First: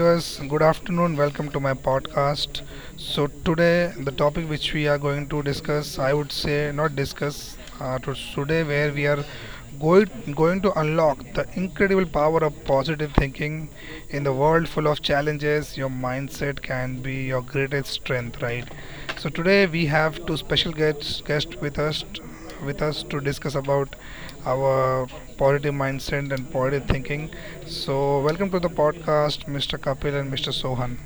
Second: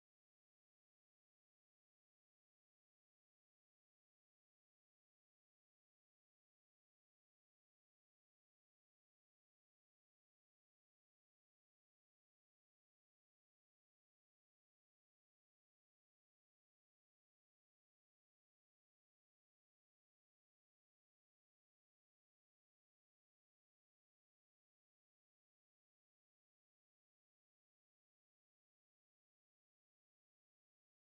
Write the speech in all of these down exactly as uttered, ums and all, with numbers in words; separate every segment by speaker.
Speaker 1: viewers. Good afternoon. Welcome to my podcast. So today, the topic which we are going to discuss, I would say, not discuss, uh, to today, where we are going, going to unlock the incredible power of positive thinking in the world full of challenges. Your mindset can be your greatest strength, right? So today, we have two special guests guest with us with us to discuss about our positive mindset and positive thinking. So welcome to the podcast, Mister Kapil and Mister Sohan.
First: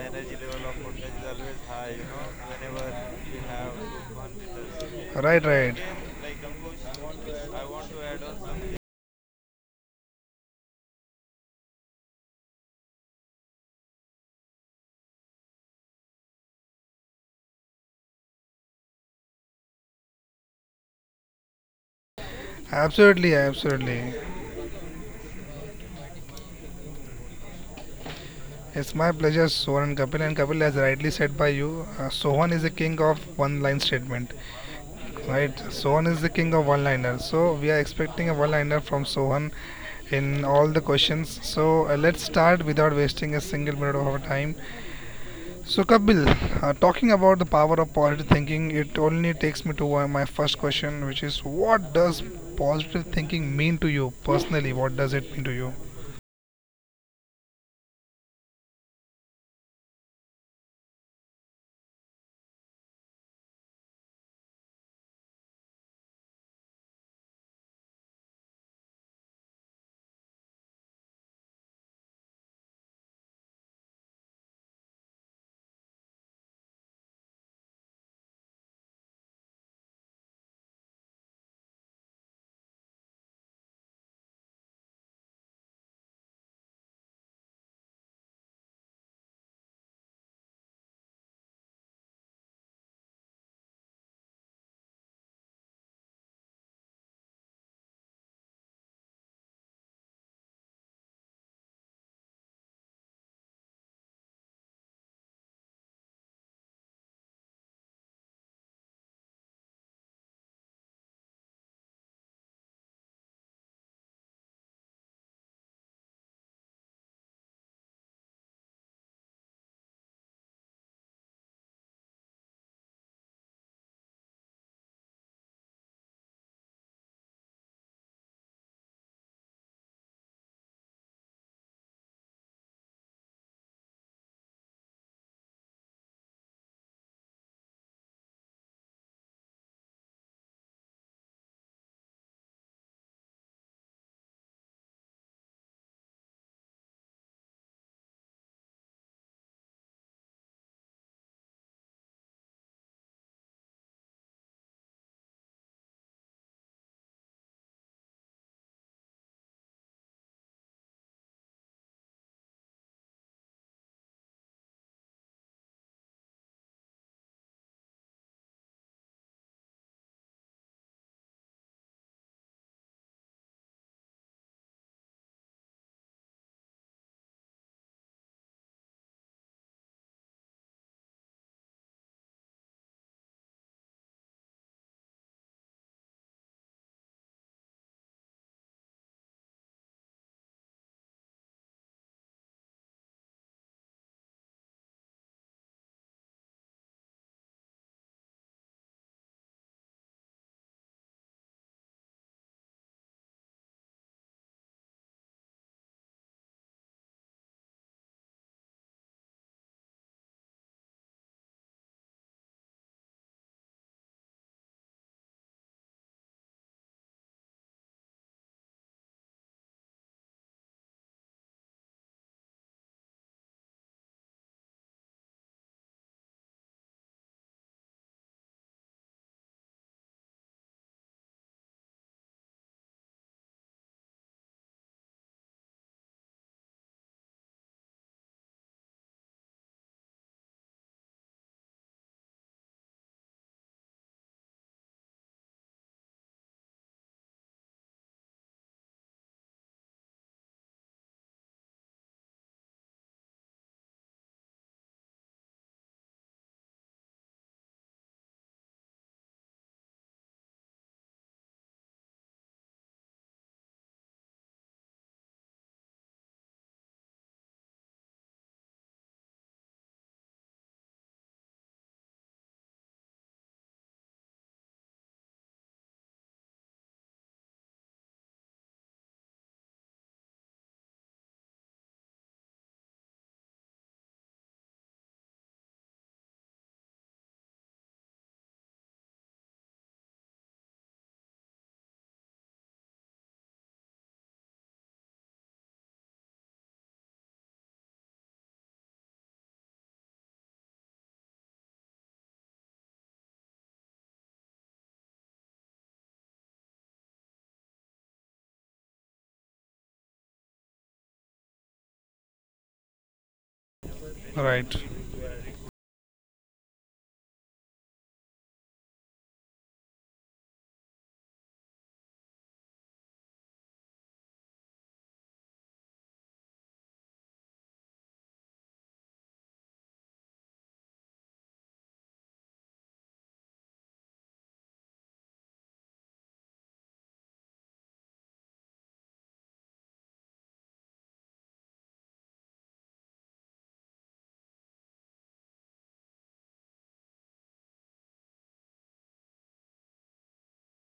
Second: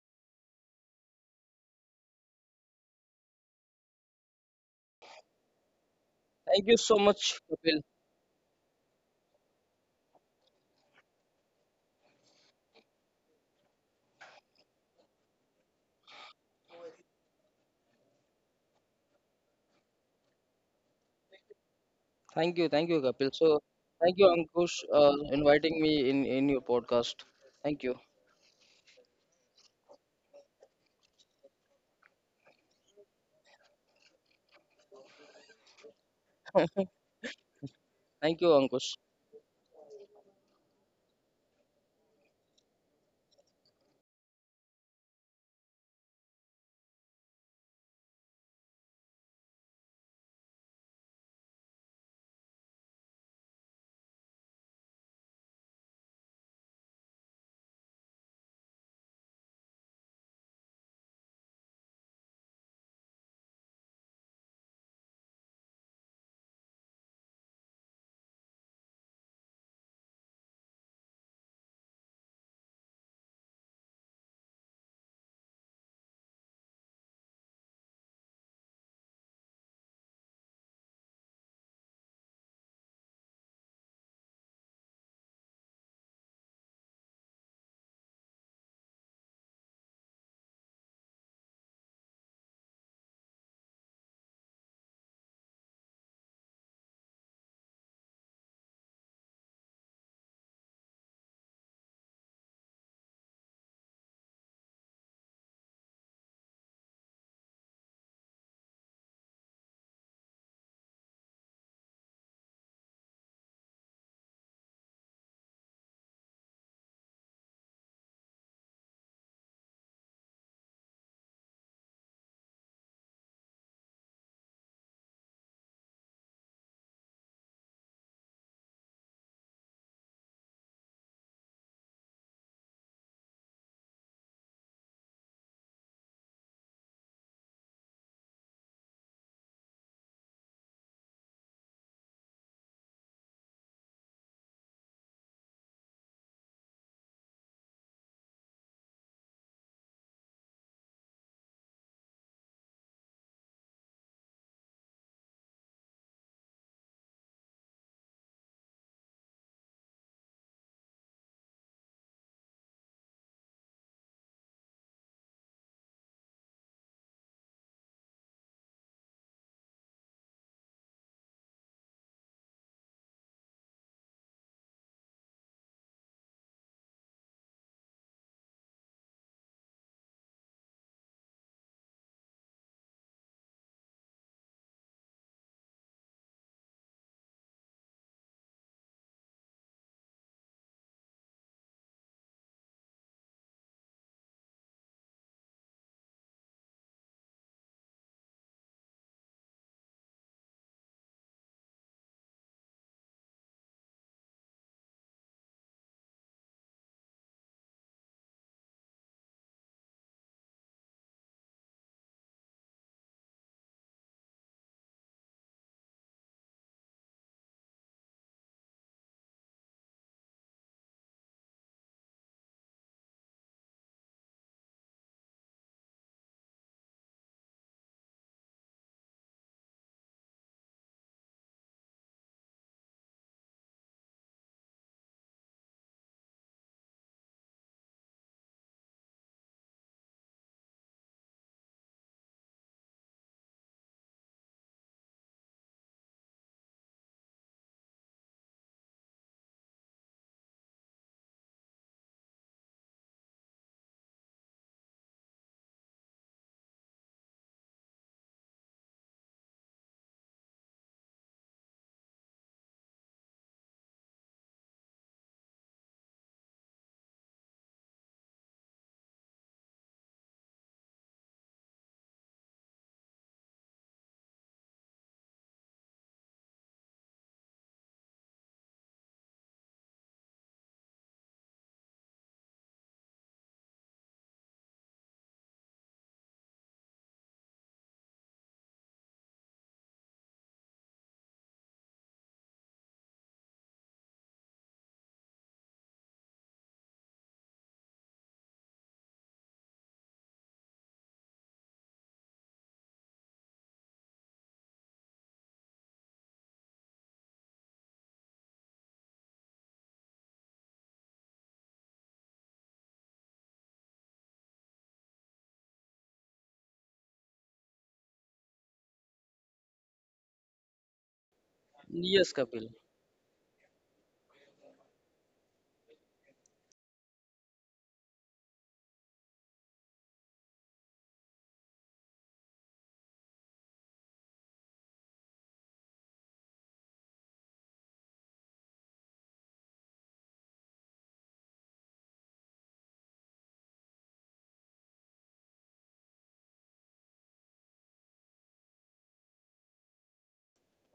Speaker 1: Energy level of podcast is always high, you know, whenever we have Sohan with us. Right, right.
Speaker 2: Thank you so much, Kapil. Thank you, thank you, Kapil.
Speaker 1: Absolutely,
Speaker 2: So, thank
Speaker 1: absolutely.
Speaker 2: you, Ankush, uh, inviting me in in your podcast. Thank you,
Speaker 1: It's my pleasure, Sohan and Kapil. And Kapil, as rightly said by you, uh, Sohan is the king of one line statement. Right, Sohan is the king of one-liner, so we are expecting
Speaker 2: thank
Speaker 1: a
Speaker 2: you,
Speaker 1: one-liner
Speaker 2: Ankush.
Speaker 1: from Sohan in all the questions. So uh, let's start without wasting a single minute of our time. So Kapil, uh, talking about the power of positive thinking, it only takes me to uh, my first question, which is, what does positive thinking mean to you personally? What does it mean to you? Right.
Speaker 2: Yes, Kapil.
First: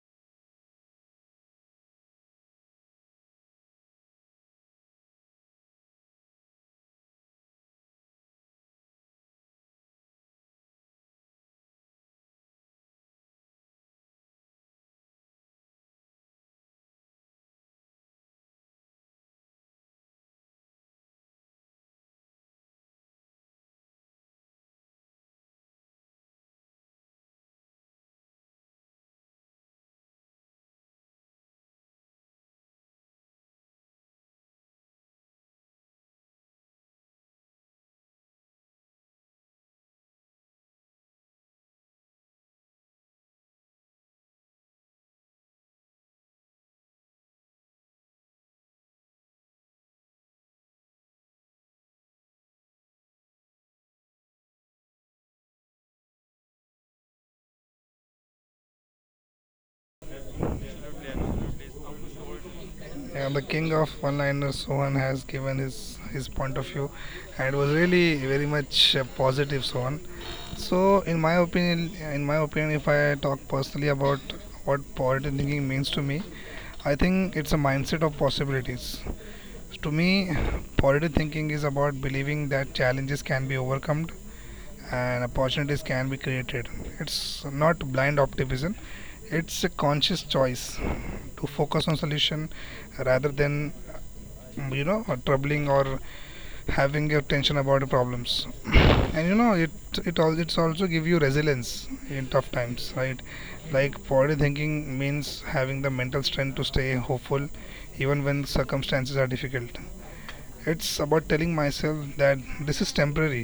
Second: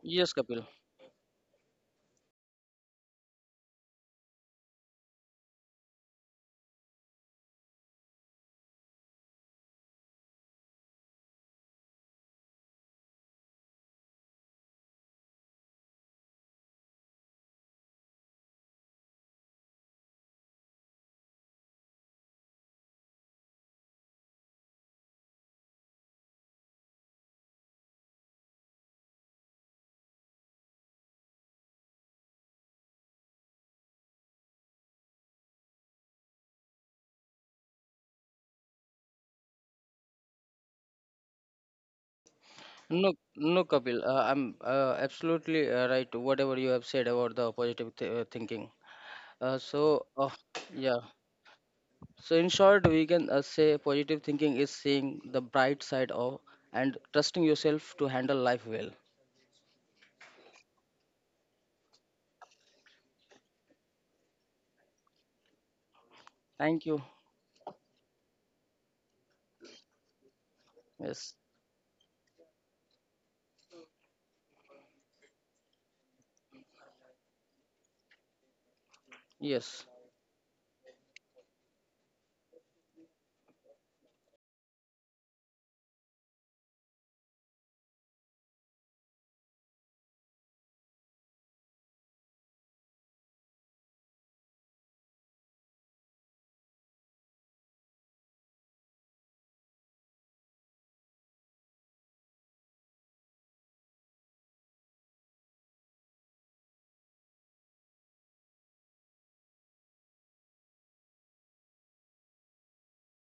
Speaker 2: Yes, Kapil. No, no, Kapil. Uh, I'm uh, absolutely uh, right. Whatever you have said about the positive th- uh, thinking. Uh, so, uh, yeah. So, in short, we can uh, say positive thinking is seeing the bright side of and trusting yourself to handle life well.
Speaker 1: Yeah, the king of one-liners, Sohan, has given his his point of
Speaker 2: Thank
Speaker 1: view,
Speaker 2: you.
Speaker 1: and it was really very much uh, positive, Sohan. So in my
Speaker 2: Yes.
Speaker 1: opinion, in my opinion, if I talk personally about what positive thinking means to me, I think it's a mindset of possibilities.
Speaker 2: Yes.
Speaker 1: To me, positive thinking is about believing that challenges can be overcome and opportunities can be created. It's not blind optimism; it's a conscious choice to focus on solution rather than you know troubling or having your tension about problems, and you know it it all it's also give you resilience in tough times, right? Like positive thinking means having the mental strength to stay hopeful even when circumstances are difficult. It's about telling myself that this is temporary,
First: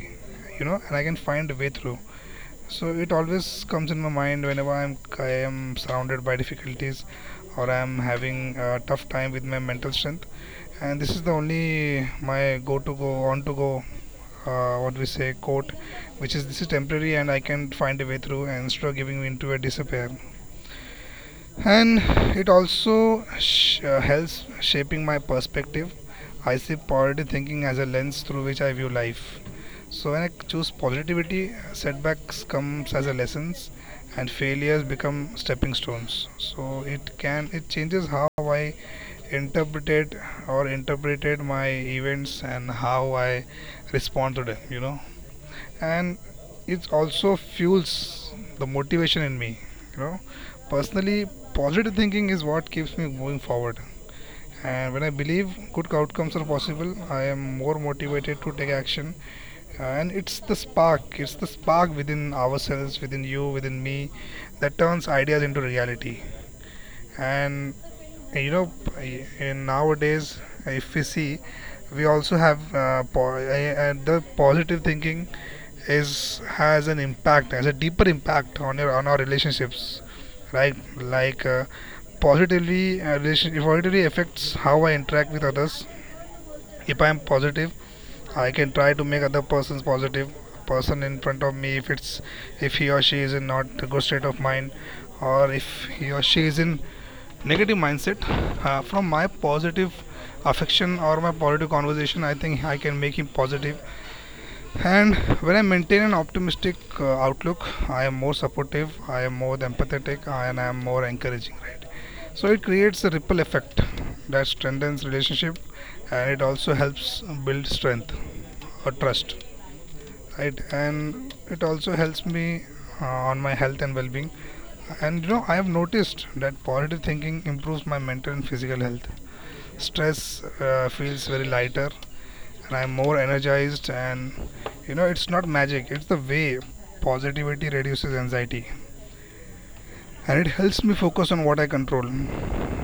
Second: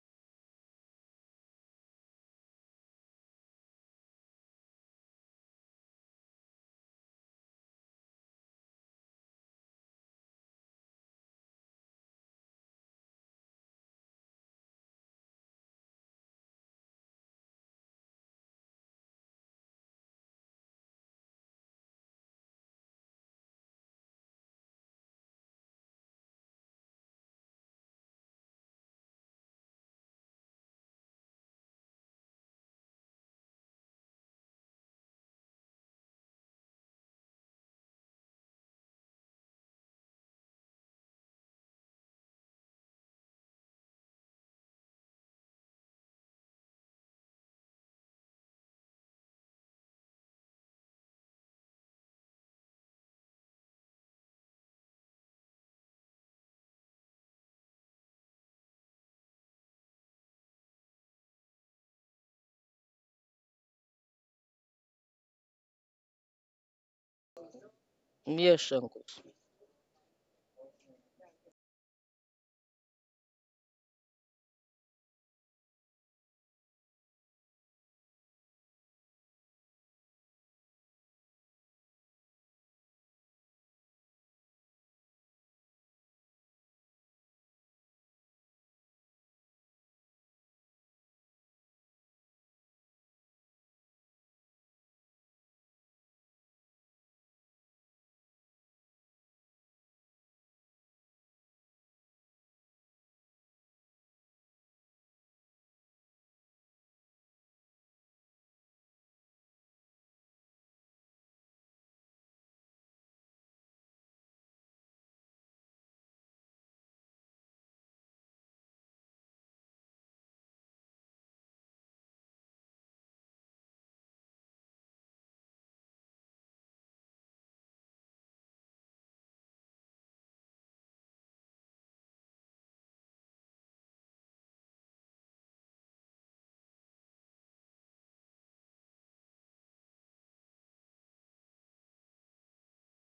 Speaker 1: you know, and I can find a way through. So it always comes in my mind whenever i'm i am surrounded by difficulties or I'm having a tough time with my mental strength. And this is the only my go to go on to go, uh, what we say, quote, which is, this is temporary and I can find a way through, and instead of giving me into a disappear. And it also sh- uh, helps shaping my perspective. I see positive thinking as a lens through which I view life. So when I choose positivity, setbacks comes as a lessons and failures become stepping stones. So it can it changes how I interpreted or interpreted my events and how I respond to them, you know. And it also fuels the motivation in me, you know. Personally, positive thinking is what keeps me moving forward, and when I believe good outcomes are possible, I am more motivated to take action. And it's the spark, it's the spark within ourselves, within you, within me, that turns ideas into reality. And you
Speaker 2: Yes,
Speaker 1: know,
Speaker 2: Ankush.
Speaker 1: in nowadays, if we see, we also have uh, po- uh, uh, the positive thinking is has an impact, has a deeper impact on your on our relationships, right? Like uh, positively uh, relation it positively affects how I interact with others. If I am positive, I can try to make other persons positive, person in front of me, if it's, if he or she is in not a good state of mind, or if he or she is in negative mindset, uh, from my positive affection or my positive conversation, I think I can make him positive. And when I maintain an optimistic uh, outlook, I am more supportive, I am more empathetic, and I am more encouraging, right? So it creates a ripple effect that strengthens relationship, and it also helps build strength or trust, right? And it also helps me uh, on my health and well-being. And you know, I have noticed that positive thinking improves my mental and physical health. Stress uh, feels very lighter, and I'm more energized. And you know, it's not magic, it's the way positivity reduces anxiety and it helps me focus on what I control.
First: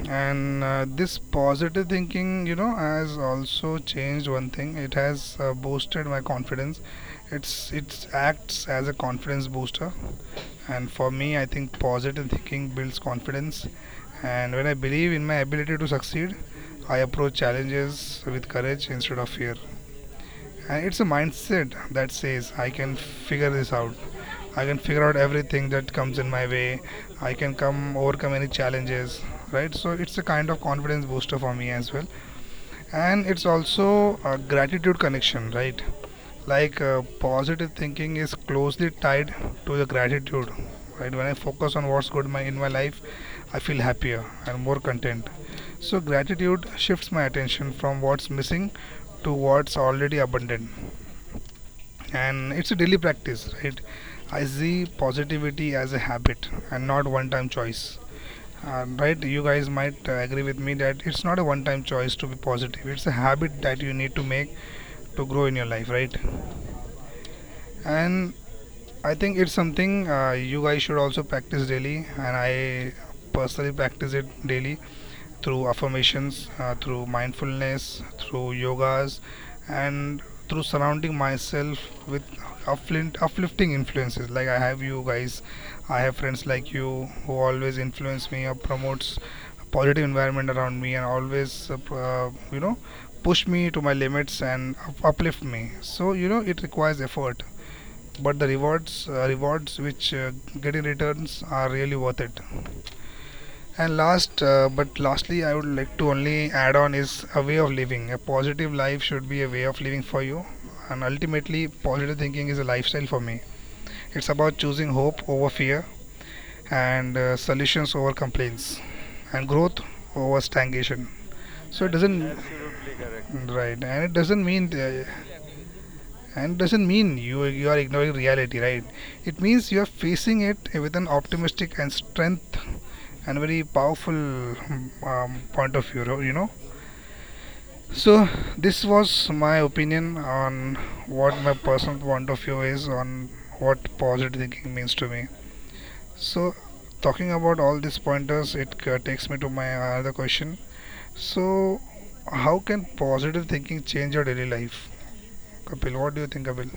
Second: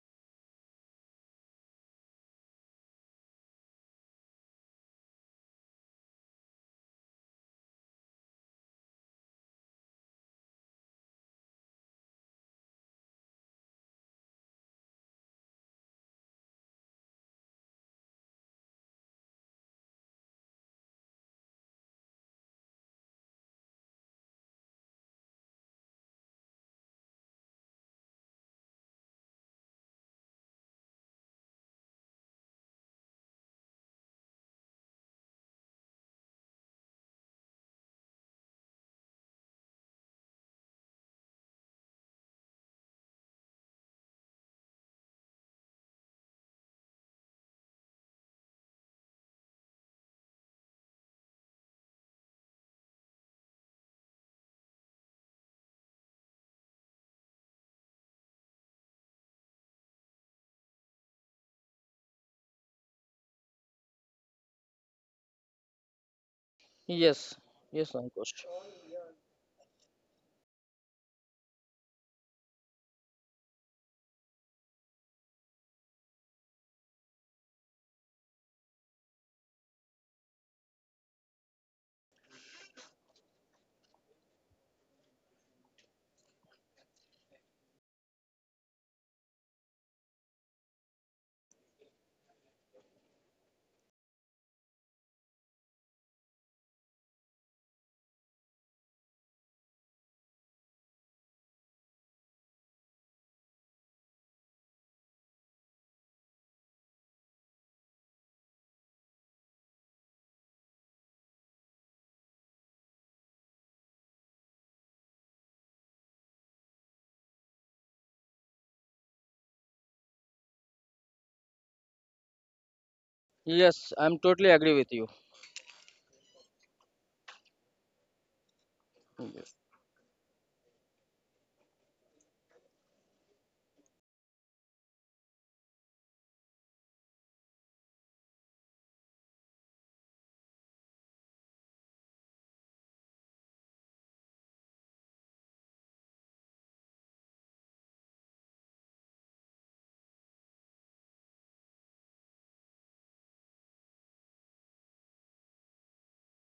Speaker 1: And uh, this positive thinking, you know, has also changed one thing. It has uh, boosted my confidence. It's it acts as a confidence booster, and for me, I think positive thinking builds confidence. And when I believe in my ability to succeed, I approach challenges with courage instead of fear. And it's a mindset that says, I can figure this out. I can figure out everything that comes in my way. I can come overcome any challenges, right? So it's a kind of confidence booster for me as well. And it's also a gratitude connection, right? Like uh, positive thinking is closely tied to the gratitude, right? When I focus on what's good my, in my life, I feel happier and more content. So gratitude shifts my attention from what's missing to what's already abundant. And it's a daily practice, right? I see positivity as a habit and not one time choice. Uh, right, you guys might uh, agree with me that it's not a one time choice to be positive. It's a habit that you need to make to grow in your life, right?
Speaker 2: Yes, yes,
Speaker 1: And
Speaker 2: Ankush.
Speaker 1: I think it's something uh, you guys should also practice daily, and I personally practice it daily through affirmations, uh, through mindfulness, through yogas, and through surrounding myself with uplift, uplifting influences. Like I have you guys, I have friends like you who always influence me or promotes a positive environment around me and always uh, uh, you know push me to my limits and up- uplift me. So you know it requires effort, but the rewards uh, rewards which uh, get in returns are really worth it. And last, uh, but lastly, I would like to only add on is a way of living. A positive life should be a way of living for you. And ultimately, positive thinking is a lifestyle for me. It's about choosing hope over fear, and uh, solutions over complaints, and growth over stagnation. So it doesn't Absolutely correct. Right, and it
Speaker 2: Yes, I'm
Speaker 1: doesn't
Speaker 2: totally
Speaker 1: mean
Speaker 2: agree
Speaker 1: uh,
Speaker 2: with you.
Speaker 1: and it doesn't mean you you are ignoring reality, right? It means
Speaker 2: Yes.
Speaker 1: you are facing it with an optimistic and strength and very powerful um, point of view, you know. So this was my opinion on what my personal point of view is on what positive thinking means to me. So talking about all these pointers, it uh, takes me to my other question. So how can positive thinking change your daily life, Kapil? What do you think, Kapil?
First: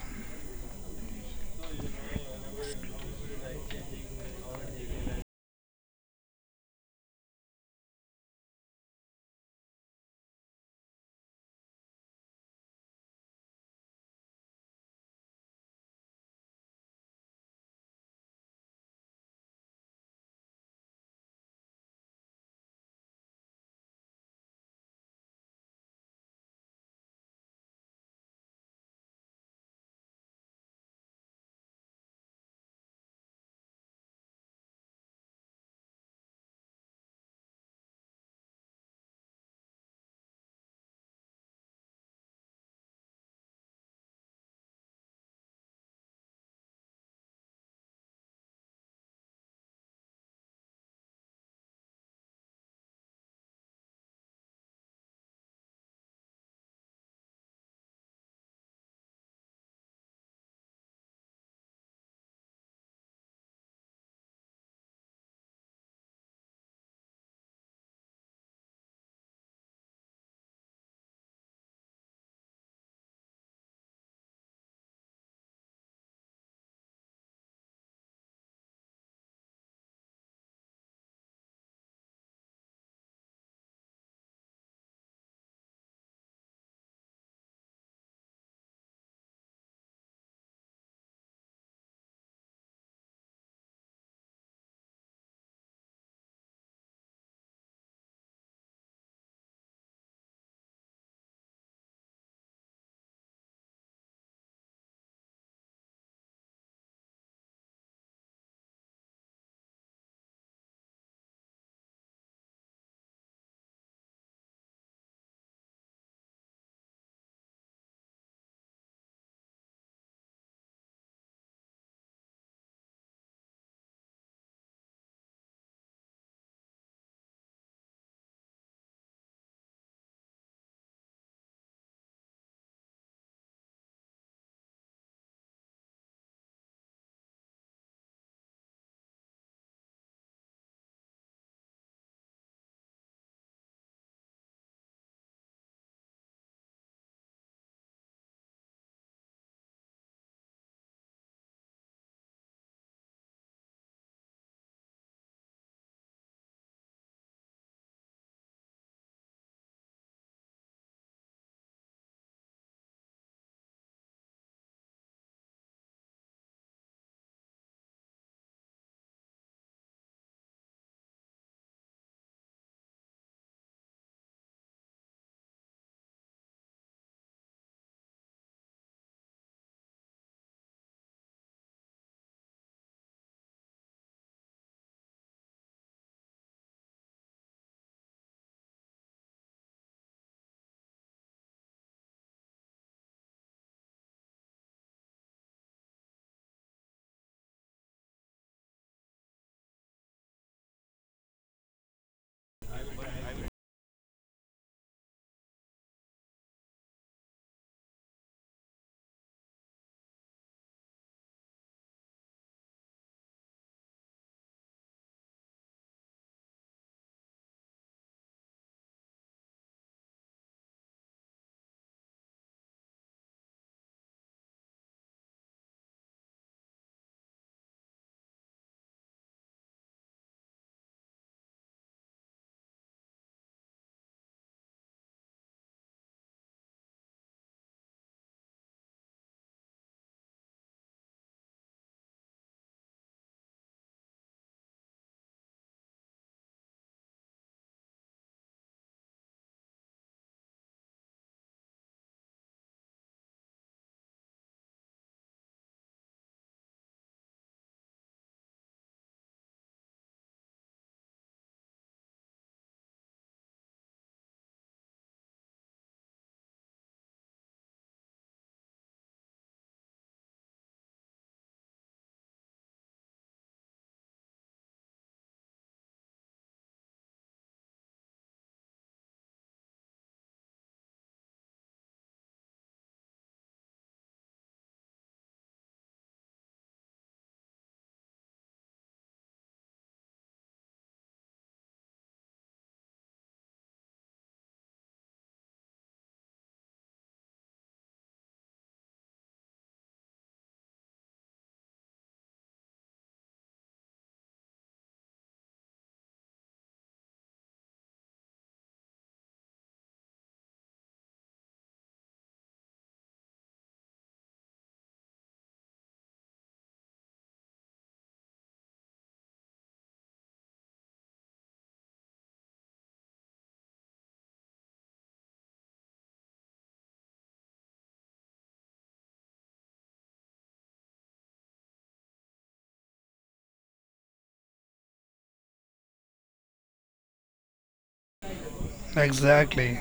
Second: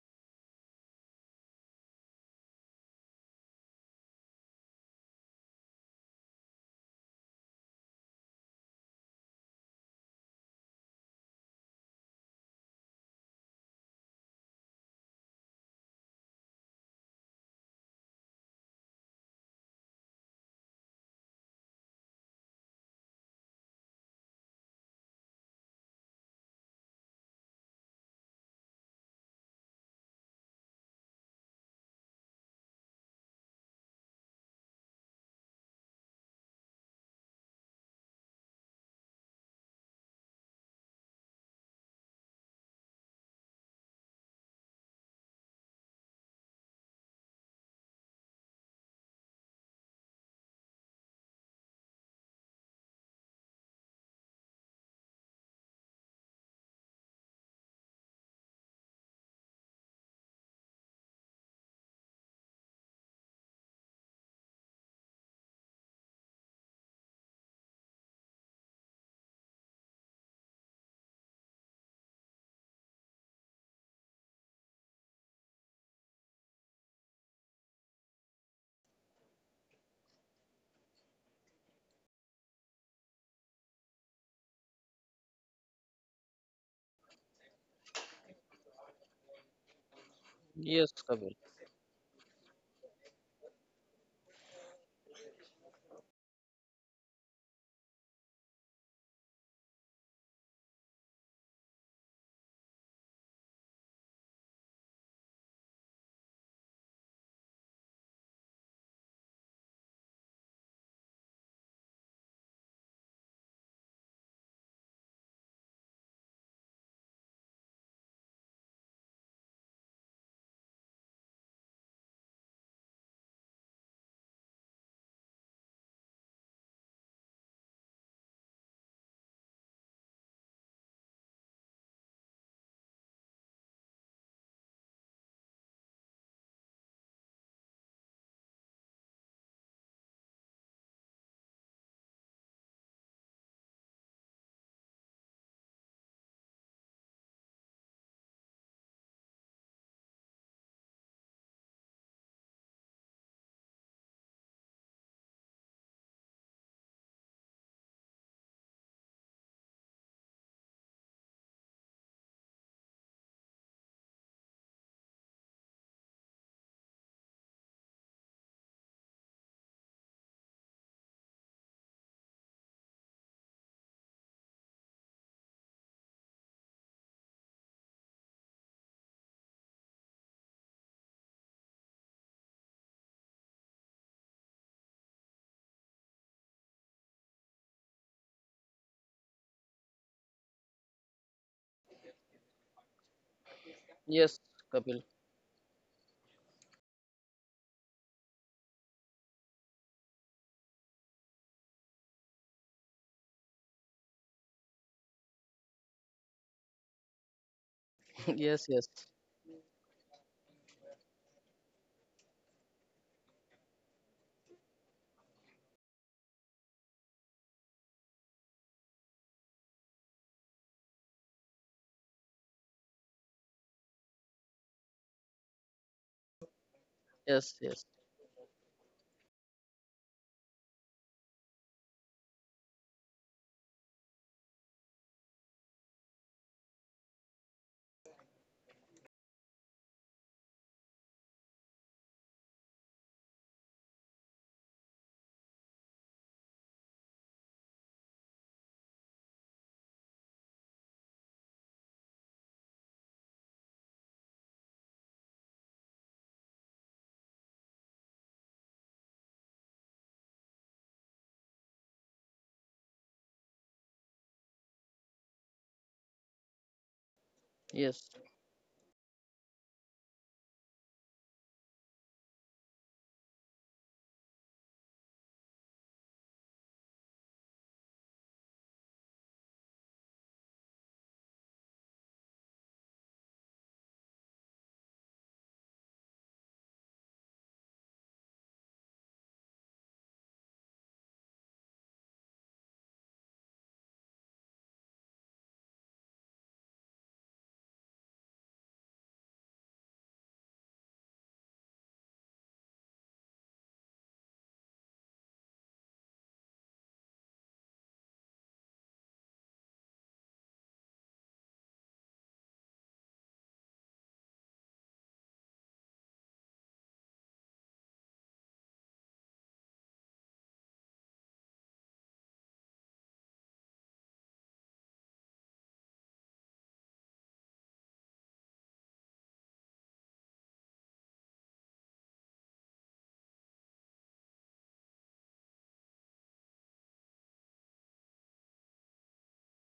Speaker 2: Yes, Kapil. Yes, Kapil. Yes, yes, yes, yes, yes,
Speaker 1: Exactly,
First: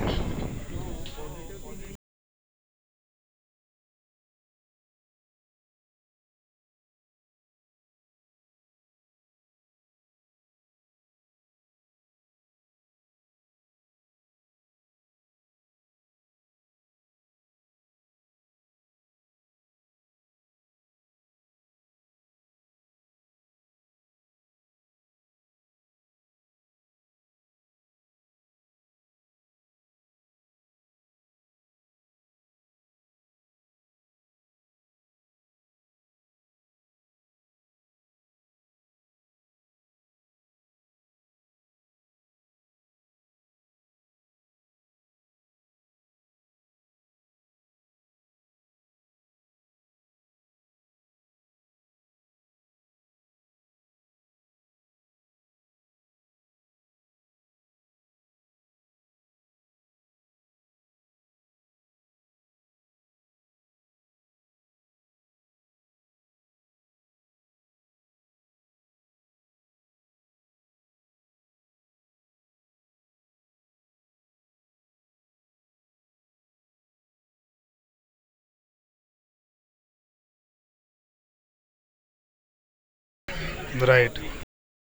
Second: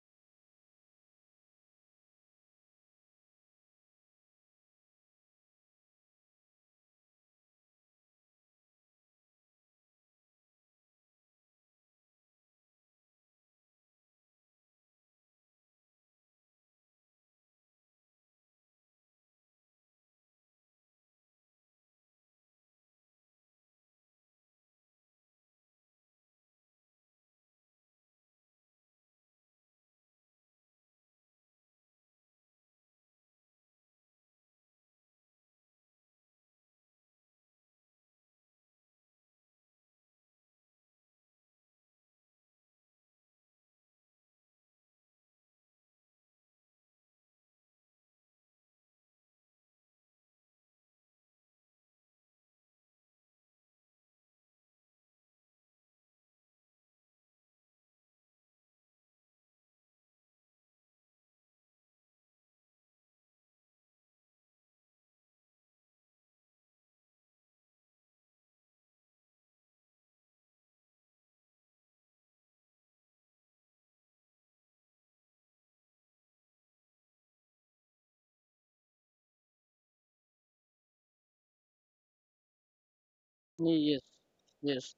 Speaker 2: yes,
Speaker 1: right.
Speaker 2: yes.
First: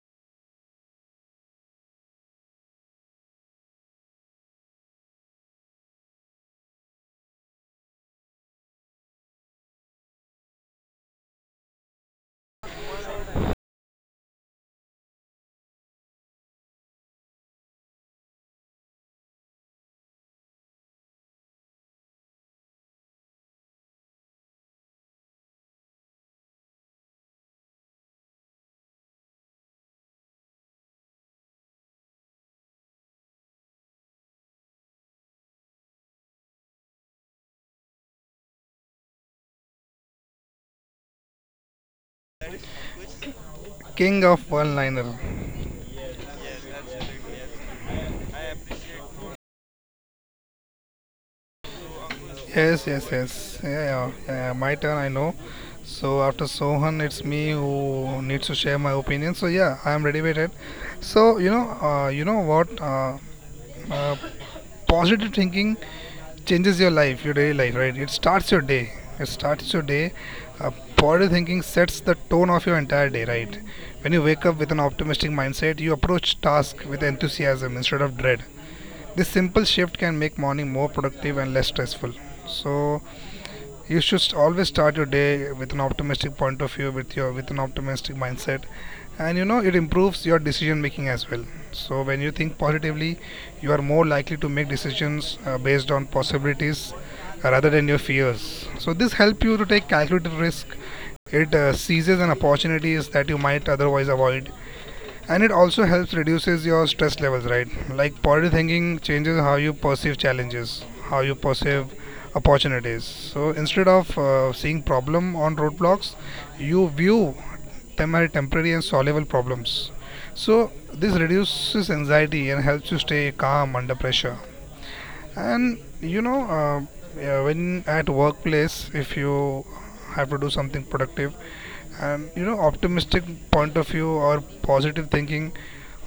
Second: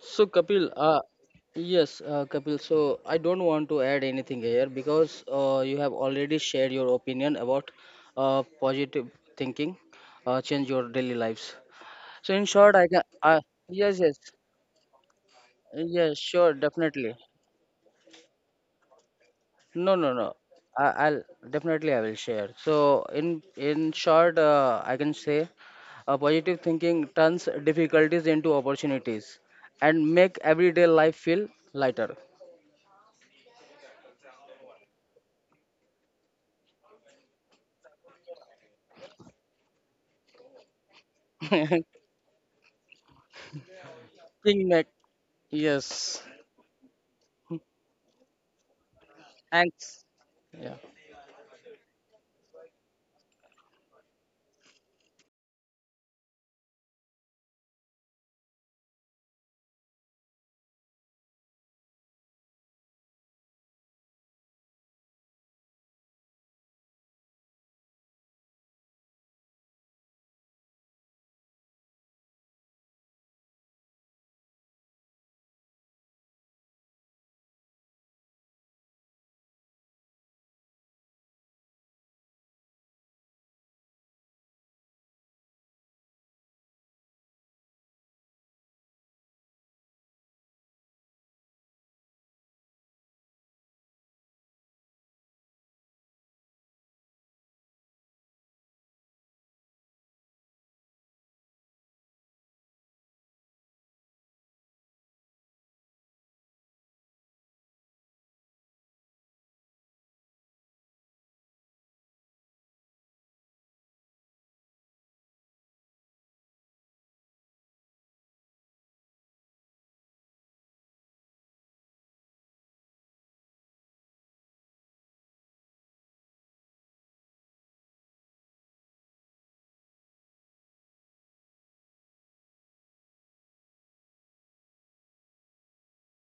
Speaker 2: So, Kapil, uh, yes, uh, Kapil. So, I don't want to add anything here because uh, you have already shared your opinion about uh, positive thinking, uh, change your daily lives. So, in short, I can. Uh, yes, yes, yes. Sure, definitely. No, no, no. I, I'll definitely I will share. So in in short, uh, I can say, uh, positive thinking turns difficulties into opportunities, and make everyday life feel lighter. King
Speaker 1: King of one
Speaker 2: Mac,
Speaker 1: liner.
Speaker 2: yes, thanks. Yeah.
Speaker 1: Yes, yes, yes. Yeah, yeah, yeah. Yeah. My turn, I know. So after Sohan, it's me who needs to share my opinion. So yeah, I am ready with it. So you know, uh, you know what? Uh, uh, Positive thinking changes your life, your daily life, right? It starts your day. It starts your day. Uh, positive thinking sets the tone of your entire day, right? When you wake up with an optimistic mindset, you approach tasks with enthusiasm instead of dread. This simple shift can make morning more productive and less stressful. So you should always start your day with an optimistic point of view, with your with an optimistic mindset. And you know, it improves your decision making as well. So when you think positively, you are more likely to make decisions uh, based on possibilities uh, rather than your fears. So this helps you to take calculated risk. It uh, seizes on opportunities that you might otherwise avoid. And it also helps reduces your stress levels, right? Like positive thinking changes how you perceive challenges, how you perceive opportunities. So instead of uh, seeing problem on roadblocks, you view them as temporary and solvable problems. So this reduces anxiety and helps you stay calm under pressure. And you know, uh, yeah, when at workplace, if you have to do something productive, and you know, optimistic point of view or positive thinking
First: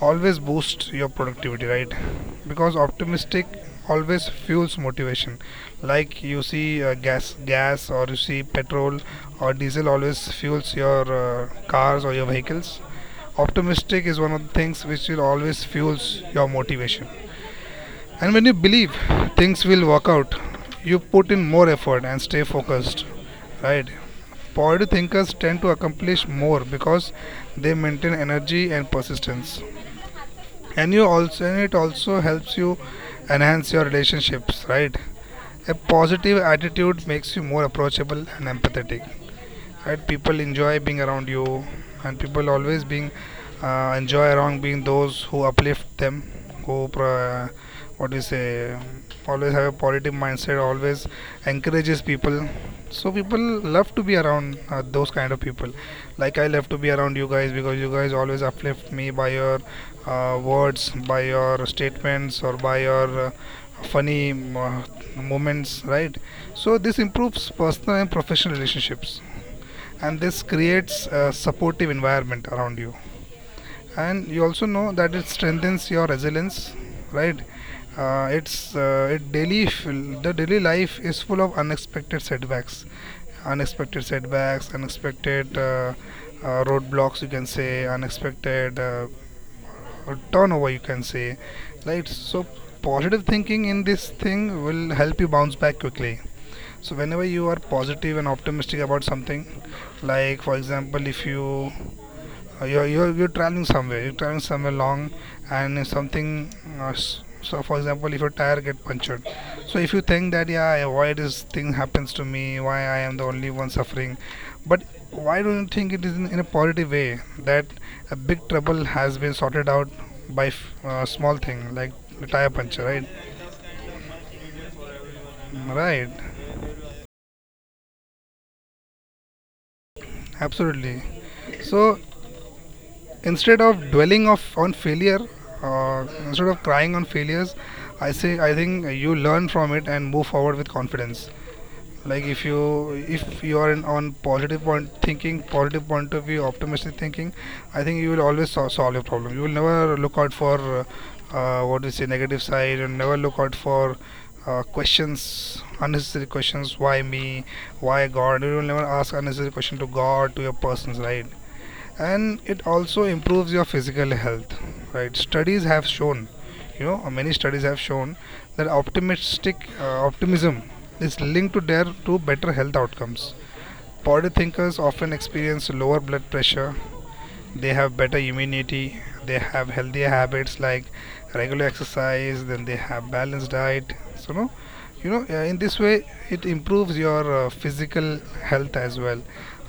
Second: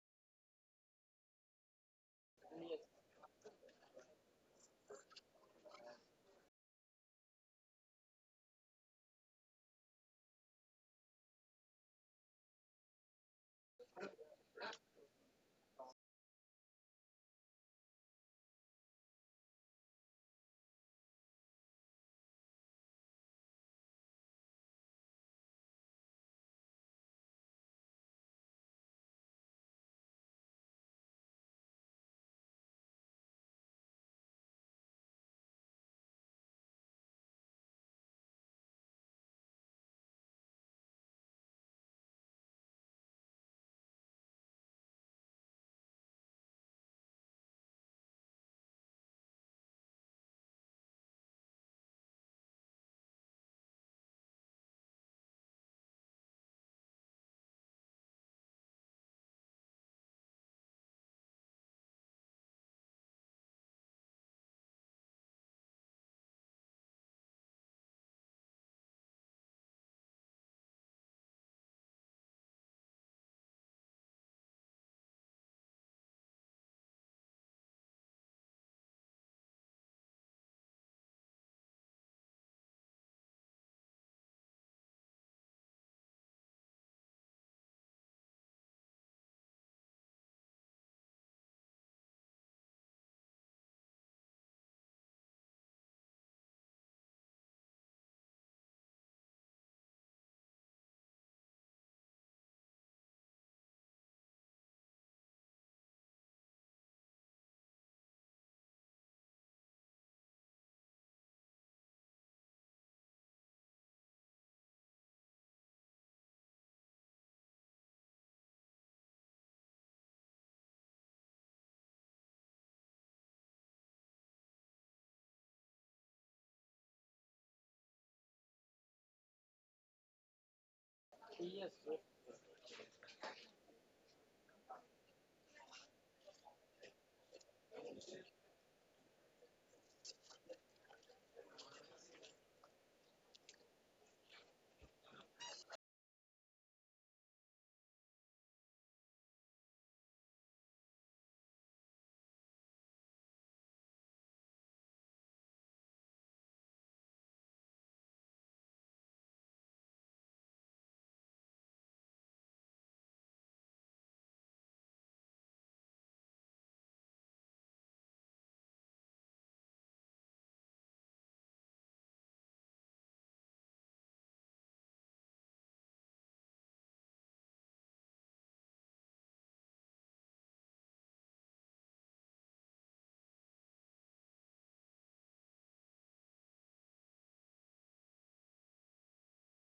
Speaker 1: always boosts your productivity, right? Because optimistic always fuels motivation. Like you see uh, gas, gas, or you see petrol or diesel always fuels your uh, cars or your vehicles. Optimistic is one of the things which will always fuels your motivation. And when you believe things will work out, you put in more effort and stay focused, right? Positive thinkers tend to accomplish more because they maintain energy and persistence. And you also and it also helps you enhance your relationships, right? A positive attitude makes you more approachable and empathetic, right? People enjoy being around you, and people always being uh, enjoy around being those who uplift them, who pro- what do you say, always have a positive mindset, always encourages people. So people love to be around uh, those kind of people. Like, I love to be around you guys because you guys always uplift me by your uh, words, by your statements, or by your uh, funny uh, moments, right? So this improves personal and professional relationships, and this creates a supportive environment around you. And you also know that it strengthens your resilience, right? Uh, it's uh, it daily fill- the daily life is full of unexpected setbacks. Unexpected setbacks unexpected uh, uh, roadblocks, you can say, unexpected uh, turnover, you can say, right? So positive thinking in this thing will help you bounce back quickly. So whenever you are positive and optimistic about something, like for example, if you uh, you're, you're you're traveling somewhere, you're traveling somewhere long, and something. Uh, so for example, if your tire get punctured, so if you think that, yeah, why this thing happens to me, why I am the only one suffering, but why don't you think it is in, in a positive way that a big trouble has been sorted out by f- uh, small thing like the tire puncture, right? Right, absolutely. So instead of dwelling of on failure, uh, instead of crying on failures, i say i think you learn from it and move forward with confidence. Like if you if you are in, on positive point thinking, positive point of view, optimistic thinking, I think you will always sol- solve your problem. You will never look out for uh, uh, what we say, negative side, and never look out for uh, questions, unnecessary questions, why me, why god. You will never ask unnecessary question to god, to your persons, right? And it also improves your physical health, right? studies have shown You know, many studies have shown that optimistic uh, optimism is linked to their to better health outcomes. Body thinkers often experience lower blood pressure, they have better immunity, they have healthier habits like regular exercise, then they have balanced diet. So no, you know, uh, in this way it improves your uh, physical health as well,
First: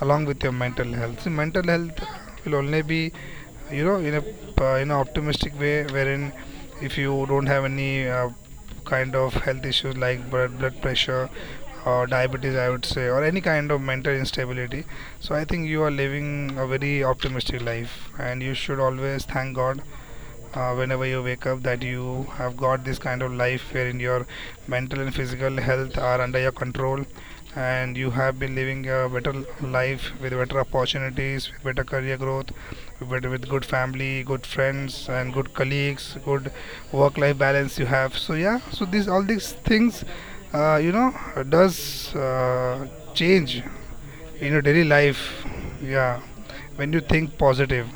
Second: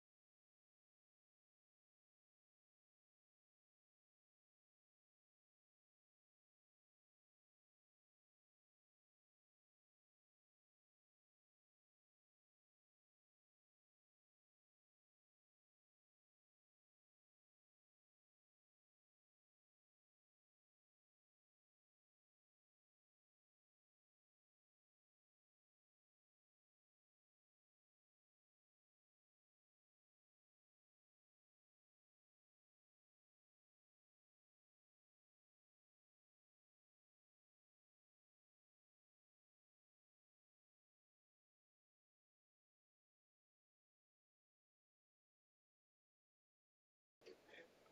Speaker 1: along with your mental health. See, mental health will only be, you know, in a uh, in an optimistic way, wherein if you don't have any uh, kind of health issues like blood blood pressure or diabetes, I would say, or any kind of mental instability. So I think you are living a very optimistic life, and you should always thank God uh, whenever you wake up, that you have got this kind of life wherein your mental and physical health are under your control, and you have been living a better life with better opportunities, with better career growth, with, with good family, good friends, and good colleagues, good work-life balance you have. So yeah, so these all these things, uh, you know, does uh, change in your daily life, yeah, when you think positive.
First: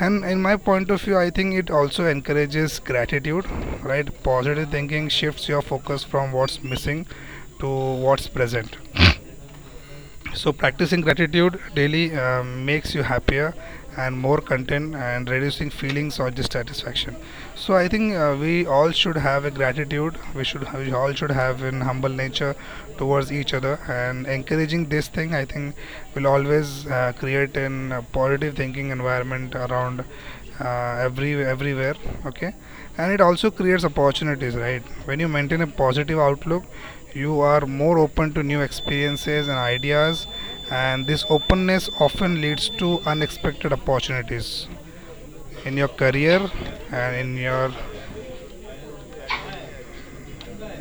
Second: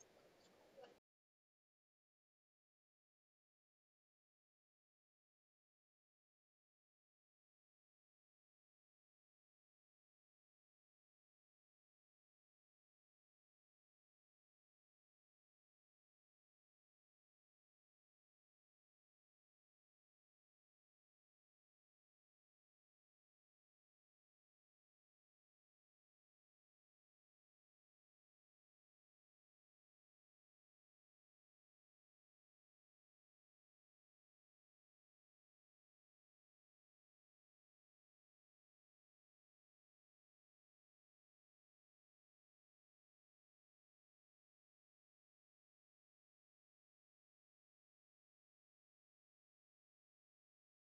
Speaker 1: And in my point of view, I think it also encourages gratitude, right? Positive thinking shifts your focus from what's missing to what's present. So practicing gratitude daily uh, makes you happier and more content, and reducing feelings or dissatisfaction. So I think uh, we all should have a gratitude. We should we all should have an humble nature towards each other, and encouraging this thing, I think, will always uh, create an uh, positive thinking environment around uh, every everywhere. Okay, and it also creates opportunities, right? When you maintain a positive outlook, you are more open to new experiences and ideas, and this openness often leads to unexpected opportunities in your career and in your,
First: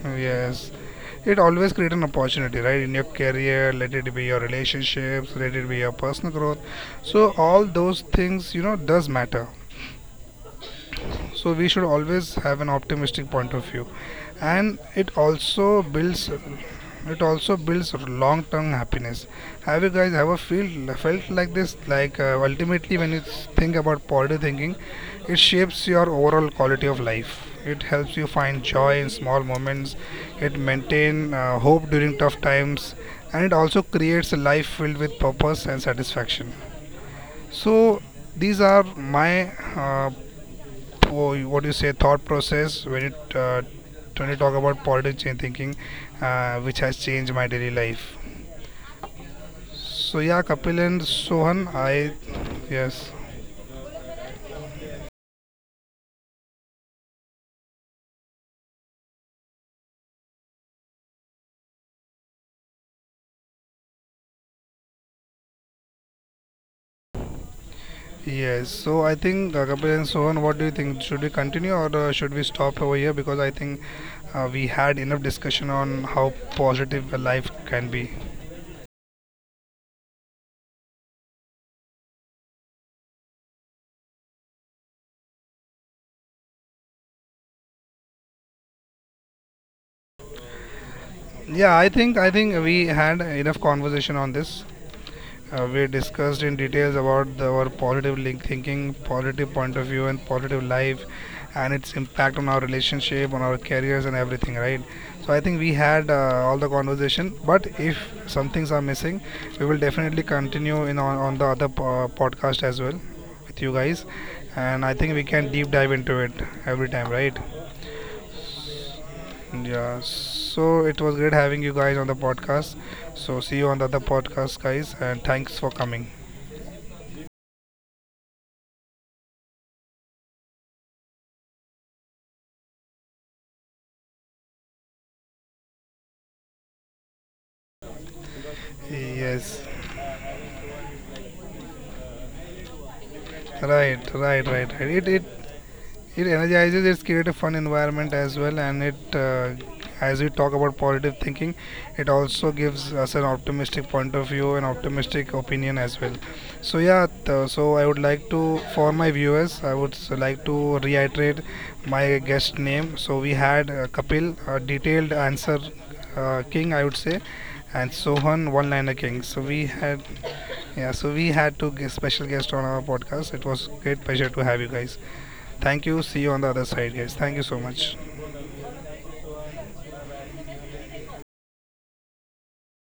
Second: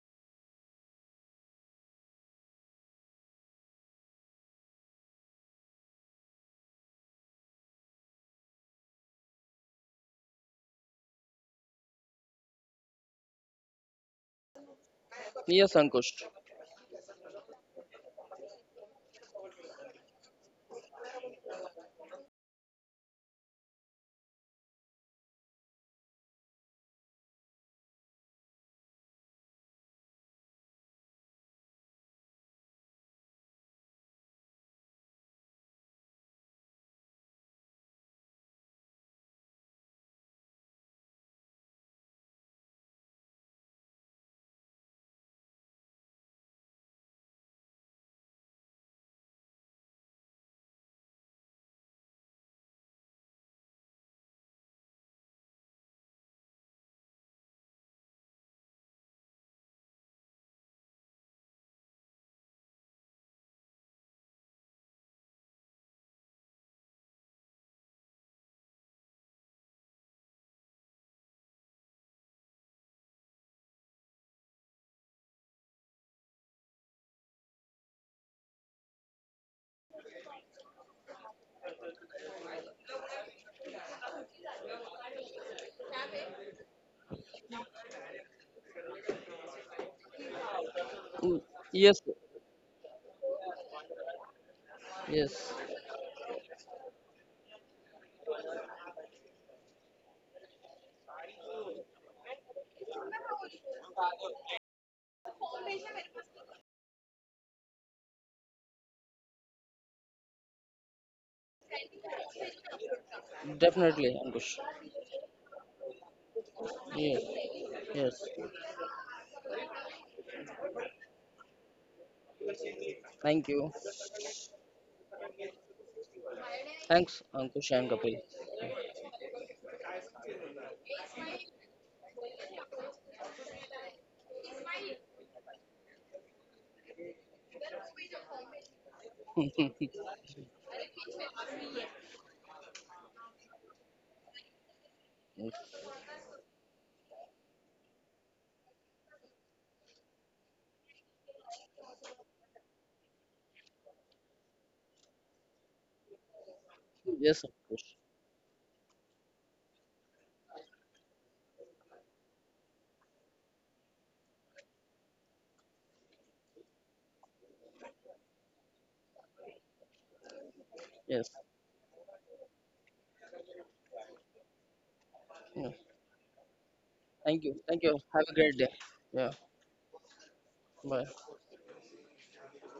Speaker 1: yes, it always creates an opportunity, right, in your career, let it be your relationships, let it be your personal growth. So all those things, you know, does matter. So we should always have an optimistic point of view, and it
Speaker 2: Yes,
Speaker 1: also
Speaker 2: Ankush.
Speaker 1: builds it also builds long-term happiness. Have you guys ever feel felt like this? Like, uh, ultimately, when you think about positive thinking, it shapes your overall quality of life. It helps you find joy in small moments. It maintain uh, hope during tough times, and it also creates a life filled with purpose and satisfaction. So these are my uh, or what do you say, thought process, when it uh, when you talk about politics and thinking, uh, which has changed my daily life. So yeah, Kapil and Sohan, I, yes, yes, so I think, uh, Kapil and Sohan, what do you think, should we continue or uh, should we stop over here? Because I think uh, we had enough discussion on how positive a life can be.
Speaker 2: Mm,
Speaker 1: Yeah, i
Speaker 2: yes,
Speaker 1: think i think we had enough conversation on this.
Speaker 2: yes,
Speaker 1: Uh, we discussed in details about the, our positive link thinking, positive point of view, and positive life, and its impact on our relationship, on our careers, and everything. Right. So I think we had uh, all the conversation. But if some things are missing, we will definitely continue in on, on the other po- podcast as well with you
Speaker 2: definitely,
Speaker 1: guys,
Speaker 2: Ankush.
Speaker 1: and I think we can deep dive into it every time.
Speaker 2: Yes,
Speaker 1: Right.
Speaker 2: yes.
Speaker 1: Yeah, so it was great having you guys on the podcast.
Speaker 2: Thank
Speaker 1: So see
Speaker 2: you.
Speaker 1: you on the other podcast, guys, and thanks for coming.
Speaker 2: Thanks, Ankush and Kapil.
Speaker 1: Yes, right, right, right, right. It, it it energizes, it's create a fun environment as well, and it uh, as we talk about positive thinking, it also gives us an optimistic point of view and optimistic opinion as well. So yeah,
Speaker 2: Yes,
Speaker 1: th- so I
Speaker 2: Ankush.
Speaker 1: would like to, for my viewers, I would s- like to reiterate my guest name. So we had uh, Kapil, a detailed answer uh, king, I would say, and Sohan, one liner king. So we had, yeah, so we
Speaker 2: Yes.
Speaker 1: had two gu- special guests on our podcast. It was great pleasure to have you guys.
Speaker 2: Yeah.
Speaker 1: Thank you. See you on the other side, guys.
Speaker 2: Thank
Speaker 1: Thank you
Speaker 2: you.
Speaker 1: so
Speaker 2: Thank you.
Speaker 1: much.
Speaker 2: Have a great day. Yeah. Bye.